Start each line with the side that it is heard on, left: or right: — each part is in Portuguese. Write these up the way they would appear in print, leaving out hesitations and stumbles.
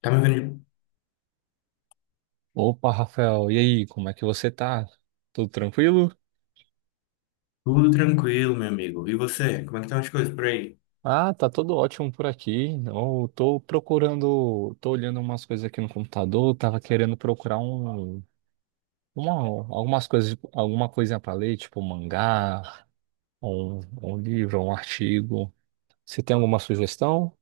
left: Tá me vendo de-
right: Opa, Rafael, e aí, como é que você tá? Tudo tranquilo?
left: Tudo tranquilo, meu amigo. E você? Como é que estão as coisas por aí?
right: Ah, tá tudo ótimo por aqui. Eu tô procurando, tô olhando umas coisas aqui no computador, tava querendo procurar uma, algumas coisas, alguma coisinha pra ler, tipo um mangá, um livro, um artigo. Você tem alguma sugestão?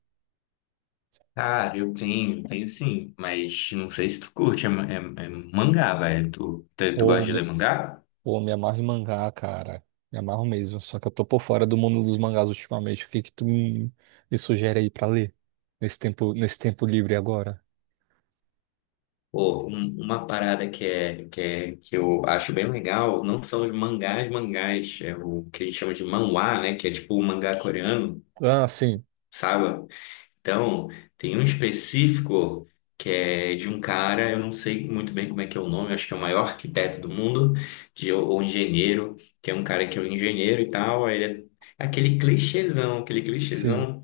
left: Cara, eu tenho sim, mas não sei se tu curte, é mangá, velho. Tu gosta
right: Ou
left: de ler
right: me,
left: mangá?
right: ou me amarro em mangá, cara. Me amarro mesmo, só que eu tô por fora do mundo dos mangás ultimamente. O que que tu me sugere aí pra ler nesse tempo livre agora?
left: Pô, uma parada que eu acho bem legal não são os mangás, é o que a gente chama de manhwa, né? Que é tipo o mangá coreano,
right: Ah, sim,
left: sabe? Então, tem um específico que é de um cara, eu não sei muito bem como é que é o nome, acho que é o maior arquiteto do mundo, de, ou engenheiro, que é um cara que é um engenheiro e tal, aí ele é aquele
right: sim,
left: clichêzão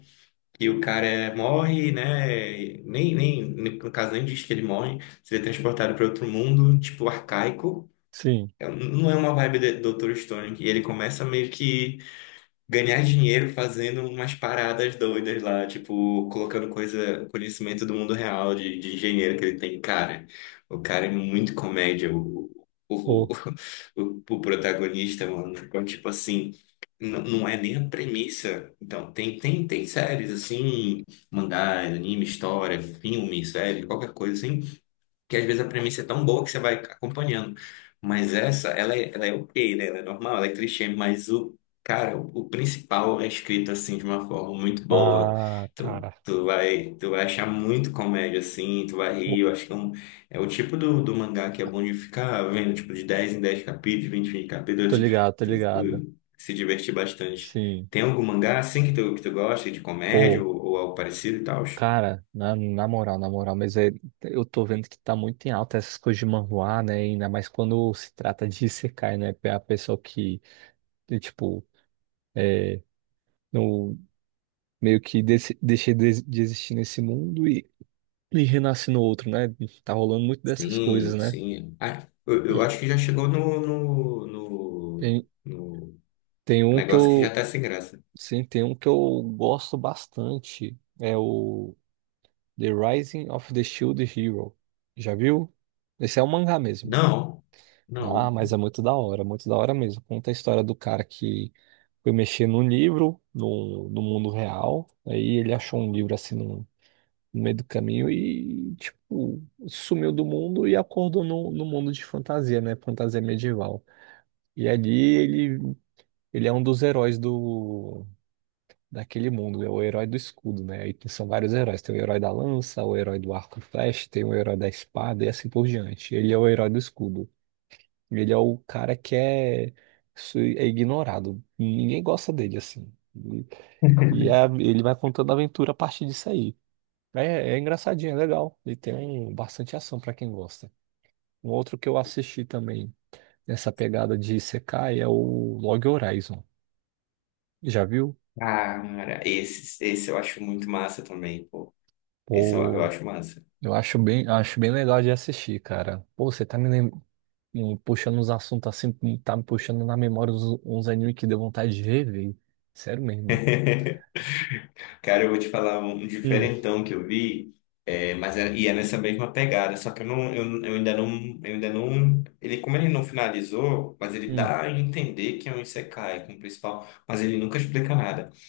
left: que o cara morre, né? Nem, nem, No caso nem diz que ele morre, seria transportado para outro mundo, tipo arcaico.
right: sim.
left: É, não é uma vibe de Dr. Stone, que ele começa meio que ganhar dinheiro fazendo umas paradas doidas lá, tipo, colocando coisa, conhecimento do mundo real de engenheiro que ele tem. Cara, o cara é muito comédia, o,
right: Pô,
left: o protagonista, mano. Então, tipo assim, não é nem a premissa. Então, tem séries assim, mangás, anime, história, filme, série, qualquer coisa assim que às vezes a premissa é tão boa que você vai acompanhando. Mas essa, ela é ok, né? Ela é normal, ela é clichê, mas cara, o principal é escrito assim de uma forma muito boa.
right: ah, cara.
left: Tu vai achar muito comédia assim, tu vai rir.
right: Pô,
left: Eu acho que é é o tipo do mangá que é bom de ficar vendo, tipo, de 10 em 10 capítulos, 20 em 20
right: tô
left: capítulos,
right: ligado, tô ligado.
left: tu se divertir bastante.
right: Sim.
left: Tem algum mangá assim que tu gosta de comédia
right: Pô,
left: ou algo parecido e tal?
right: cara, na moral, eu tô vendo que tá muito em alta essas coisas de manhwa, né? Ainda mais quando se trata de isekai, né? A pessoa que, de, tipo, é, no, meio que desse, de existir nesse mundo e renasce no outro, né? Tá rolando muito dessas coisas,
left: Sim,
right: né?
left: sim. Ah, eu acho que já chegou
right: Tem,
left: no
right: tem um que
left: negócio que já
right: eu.
left: tá sem graça.
right: Sim, tem um que eu gosto bastante. É o The Rising of the Shield Hero. Já viu? Esse é um mangá mesmo.
left: Não,
right: Ah,
left: não.
right: mas é muito da hora mesmo. Conta a história do cara que foi mexer no, no mundo real. Aí ele achou um livro assim no meio do caminho e, tipo, sumiu do mundo e acordou no mundo de fantasia, né? Fantasia medieval. E ali ele, ele é um dos heróis do daquele mundo, é o herói do escudo, né? Aí são vários heróis, tem o herói da lança, o herói do arco e flecha, tem o herói da espada e assim por diante. Ele é o herói do escudo. Ele é o cara que é, su- é ignorado. Ninguém gosta dele assim. E, ele vai contando a aventura a partir disso aí. É, é engraçadinho, é legal. Ele tem bastante ação pra quem gosta. Um outro que eu assisti também nessa pegada de Isekai é o Log Horizon. Já viu?
left: Ah, cara, esse eu acho muito massa também, pô. Esse eu acho massa.
right: Eu acho bem legal de assistir, cara. Pô, você tá me, lem- me puxando uns assuntos assim, tá me puxando na memória uns animes que deu vontade de ver, velho. Sério mesmo.
left: Cara, eu vou te falar um um
right: Hum.
left: diferentão que eu vi, é nessa mesma pegada, só que eu ainda não, ele como ele não finalizou, mas ele
right: Hum,
left: dá a entender que é um isekai como principal, mas ele nunca explica nada.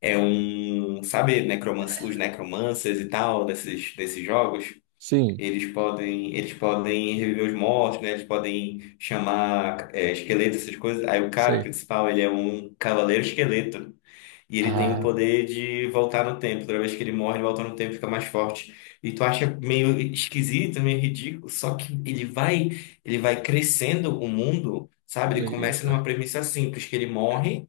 left: É, é um, sabe, os necromancers e tal desses jogos,
right: sim,
left: eles podem reviver os mortos, né? Eles podem chamar é, esqueletos, essas coisas. Aí o cara
right: sei.
left: principal, ele é um cavaleiro esqueleto. E ele tem o
right: Ah,
left: poder de voltar no tempo. Toda vez que ele morre, ele volta no tempo e fica mais forte. E tu acha meio esquisito, meio ridículo, só que ele vai crescendo o mundo, sabe? Ele começa
right: eita.
left: numa premissa simples, que ele morre,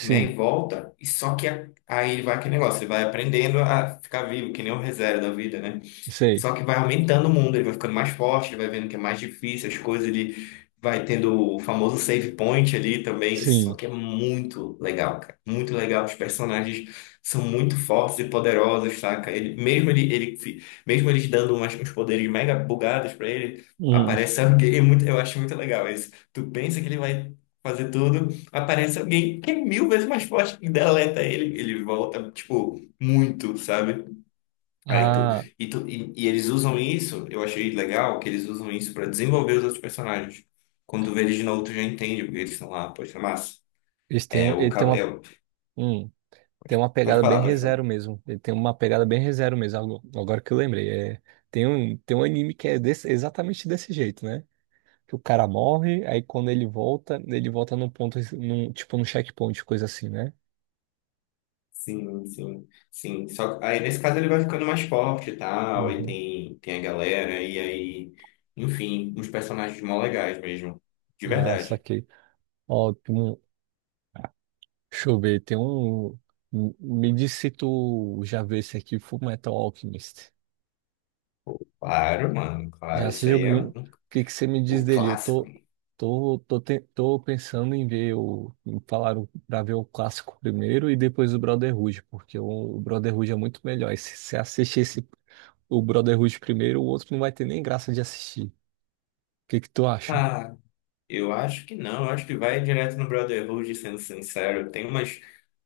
left: né, e volta, e só que aí ele vai aquele negócio, ele vai aprendendo a ficar vivo, que nem o reserva da vida, né?
right: sei.
left: Só que vai aumentando o mundo, ele vai ficando mais forte, ele vai vendo que é mais difícil, as coisas, ele vai tendo o famoso save point ali também. Só
right: Sim.
left: que é muito legal, cara. Muito legal. Os personagens são muito fortes e poderosos, saca? Ele, mesmo ele, ele, fi- Mesmo eles dando umas, uns poderes mega bugados pra ele,
right: Hum.
left: aparece alguém. É muito, eu acho muito legal isso. Tu pensa que ele vai fazer tudo, aparece alguém que é mil vezes mais forte e deleta ele. Ele volta, tipo, muito, sabe? Aí tu,
right: Ah,
left: e, tu, e, E eles usam isso, eu achei legal que eles usam isso pra desenvolver os outros personagens. Quando tu vê eles de novo, tu já entende porque eles estão lá, pode ser massa. É o
right: ele
left: ca- é, o-
right: hum, tem uma
left: Pode
right: pegada bem
left: falar, pode falar.
right: ReZero mesmo. Ele tem uma pegada bem ReZero mesmo. Agora que eu lembrei, é, tem um anime que é exatamente desse jeito, né? Que o cara morre, aí quando ele volta num ponto, num, tipo num checkpoint, coisa assim, né?
left: Sim, sim, sim. Só que aí nesse caso ele vai ficando mais forte e tal, e
right: Uhum.
left: tem a galera, e aí, enfim, uns personagens mó legais mesmo. De
right: Ah,
left: verdade.
right: saquei. Ó, tem um- deixa eu ver, tem um. Um, me diz se tu já vê esse aqui, Full Metal Alchemist.
left: Claro, mano,
right: Já
left: claro,
right: se jogou. O que que você me diz
left: o
right: dele? Eu
left: clássico.
right: tô, tô, tô, te- tô pensando em ver o. Falaram pra ver o clássico primeiro e depois o Brotherhood, porque o Brotherhood é muito melhor. E se você assistir esse, o Brotherhood primeiro, o outro não vai ter nem graça de assistir. Que tu acha?
left: Ah, eu acho que não, eu acho que vai direto no Brotherhood, sendo sincero. Tem umas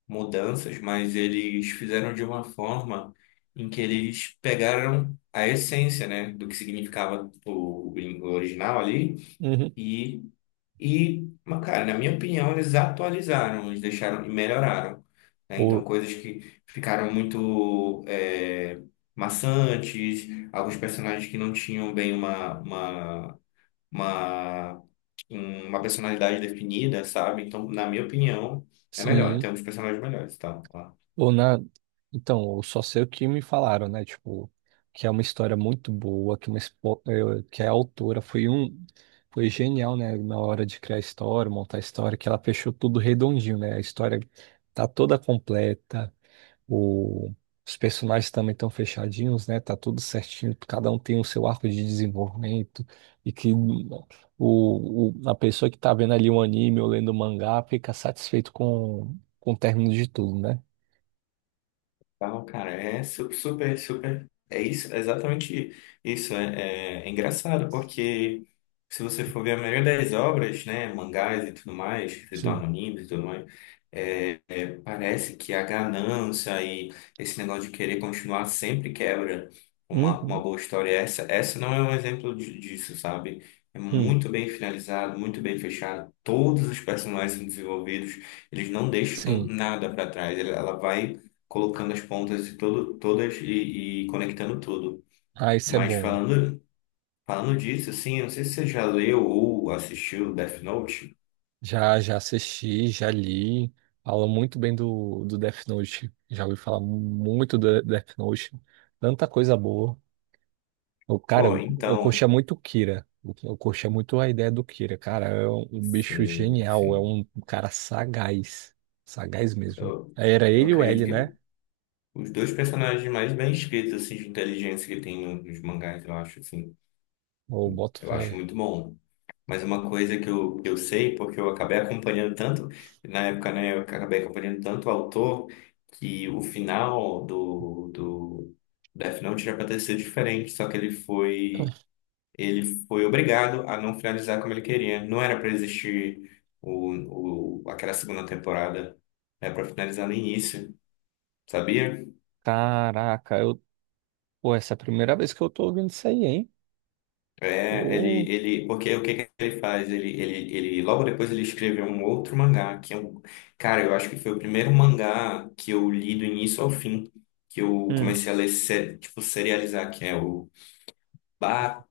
left: mudanças, mas eles fizeram de uma forma em que eles pegaram a essência, né, do que significava o gringo original ali
right: Uhum.
left: e e, mas, cara, na minha opinião, eles atualizaram, eles deixaram e melhoraram, né? Então
right: Ou
left: coisas que ficaram muito é, maçantes, alguns personagens que não tinham bem Uma, uma personalidade definida, sabe? Então, na minha opinião, é melhor.
right: sim,
left: Temos personagens melhores, tá?
right: ou na então, eu só sei o que me falaram, né? Tipo, que é uma história muito boa, que que a autora foi genial, né, na hora de criar a história, montar a história, que ela fechou tudo redondinho, né? A história tá toda completa, O- os personagens também estão fechadinhos, né? Tá tudo certinho, cada um tem o seu arco de desenvolvimento e que a pessoa que tá vendo ali um anime ou lendo o mangá fica satisfeito com o término de tudo, né?
left: Tal, cara, super, super. É isso, é exatamente isso. É engraçado, porque se você for ver a maioria das obras, né, mangás e tudo mais, que se tornam
right: Sim.
left: animes e tudo mais. Parece que a ganância e esse negócio de querer continuar sempre quebra uma
right: Uhum.
left: boa história. Essa não é um exemplo disso, sabe? É
right: Hum.
left: muito bem finalizado, muito bem fechado. Todos os personagens desenvolvidos, eles não deixam
right: Sim.
left: nada para trás. Ela vai colocando as pontas de todas e conectando tudo.
right: Ah, isso é
left: Mas
right: bom.
left: falando disso, assim, eu não sei se você já leu ou assistiu Death Note.
right: Já, já assisti, já li. Fala muito bem do, do Death Note. Já ouvi falar muito do Death Note. Tanta coisa boa. O cara,
left: Pô,
right: eu
left: então,
right: curtia muito o Kira. Eu curtia muito a ideia do Kira. Cara, é um bicho
left: sim,
right: genial. É
left: sim.
right: um cara sagaz. Sagaz mesmo.
left: Eu-
right: Aí era
left: eu
right: ele e o
left: acredito
right: L, né?
left: que os dois personagens mais bem escritos, assim, de inteligência que tem nos mangás, eu acho, assim,
right: O boto
left: eu acho
right: fé.
left: muito bom. Mas uma coisa que eu sei, porque eu acabei acompanhando tanto, na época, né, eu acabei acompanhando tanto o autor, que o final do Death Note era pra ter sido diferente, só que ele foi obrigado a não finalizar como ele queria. Não era pra existir aquela segunda temporada, era pra finalizar no início, sabia?
right: Caraca, eu. Pô, essa é a primeira vez que eu tô ouvindo isso aí, hein?
left: É,
right: Pô.
left: porque o que que ele faz? Ele, logo depois ele escreveu um outro mangá, que é um, cara, eu acho que foi o primeiro mangá que eu li do início ao fim, que eu
right: Hum,
left: comecei a ler, tipo, serializar, que é o ba,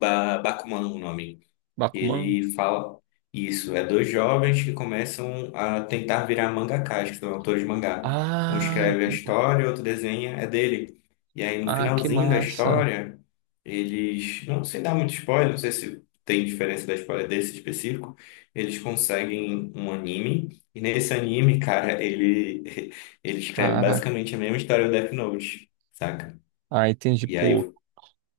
left: Bakuman, o nome.
right: Bakuman.
left: Ele fala isso, é dois jovens que começam a tentar virar mangakás, que são autores de mangá. Um
right: Ah,
left: escreve a história, outro desenha, é dele. E aí no
right: ah, que
left: finalzinho da
right: massa.
left: história, eles, não sei dar muito spoiler, não sei se tem diferença da história desse específico, eles conseguem um anime, e nesse anime, cara, ele ele escreve
right: Caraca.
left: basicamente a mesma história do Death Note, saca?
right: Ah, entendi.
left: E aí
right: Pô,
left: o-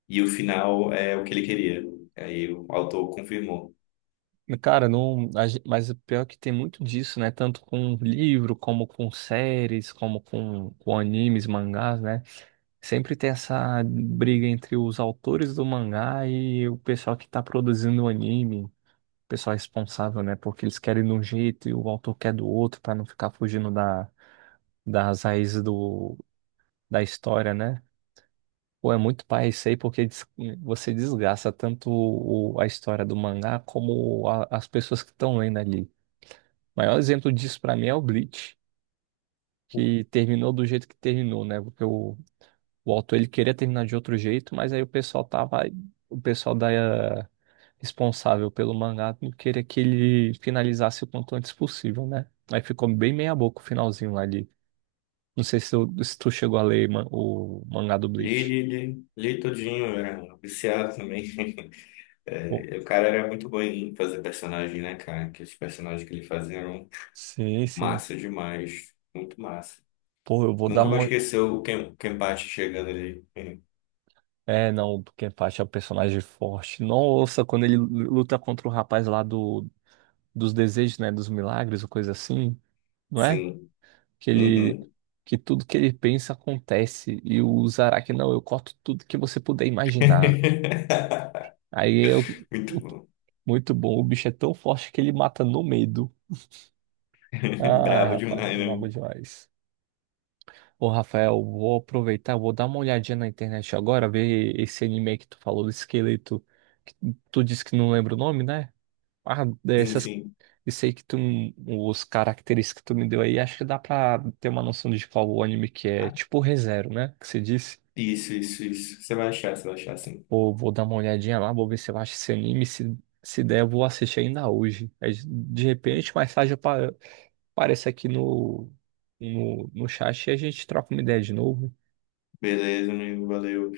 left: e o final é o que ele queria. Aí o autor confirmou.
right: cara, não, mas o pior é que tem muito disso, né? Tanto com livro, como com séries, como com animes, mangás, né? Sempre tem essa briga entre os autores do mangá e o pessoal que tá produzindo o anime, o pessoal responsável, né? Porque eles querem de um jeito e o autor quer do outro pra não ficar fugindo da, das raízes do, da história, né? Pô, é muito pai isso aí, porque você desgasta tanto a história do mangá como as pessoas que estão lendo ali. O maior exemplo disso pra mim é o Bleach, que terminou do jeito que terminou, né? Porque o autor ele queria terminar de outro jeito, mas aí o pessoal da responsável pelo mangá não queria que ele finalizasse o quanto antes possível, né? Aí ficou bem meia boca o finalzinho lá de. Não sei se tu chegou a ler o mangá do
left: Li,
right: Bleach.
left: li, li, li tudinho, eu era viciado também.
right: Pô,
left: É, e o cara era muito bom em fazer personagem, né, cara? Que os personagens que ele fazia eram
right: sim, sim.
left: massa demais, muito massa.
right: Pô, eu vou dar
left: Nunca vou
right: uma.
left: esquecer o Kenpachi chegando ali.
right: É, não, porque Kenpachi é um personagem forte. Nossa, quando ele luta contra o rapaz dos desejos, né, dos milagres ou coisa assim, não é?
left: Sim.
right: Que ele
left: Uhum.
right: que tudo que ele pensa acontece e o Zaraki, não, eu corto tudo que você puder imaginar. Aí eu
left: Muito
right: o-
left: bom.
right: muito bom, o bicho é tão forte que ele mata no medo. Ai,
left: Brabo
right: rapaz,
left: demais,
right: brabo
left: né?
right: demais. Ô, Rafael, vou aproveitar, vou dar uma olhadinha na internet agora, ver esse anime que tu falou do esqueleto. Que Tu disse que não lembra o nome, né? Ah,
left: Sim,
right: dessas,
left: sim.
right: isso aí que tu, os características que tu me deu aí, acho que dá pra ter uma noção de qual o anime que é,
left: Ah,
right: tipo ReZero, né? Que você disse,
left: isso. Você vai achar, sim.
right: vou, vou dar uma olhadinha lá, vou ver se eu acho esse anime, se der, eu vou assistir ainda hoje. Aí, de repente, mais tarde eu pa- apareço aqui no chat e a gente troca uma ideia de novo.
left: Beleza, amigo, valeu.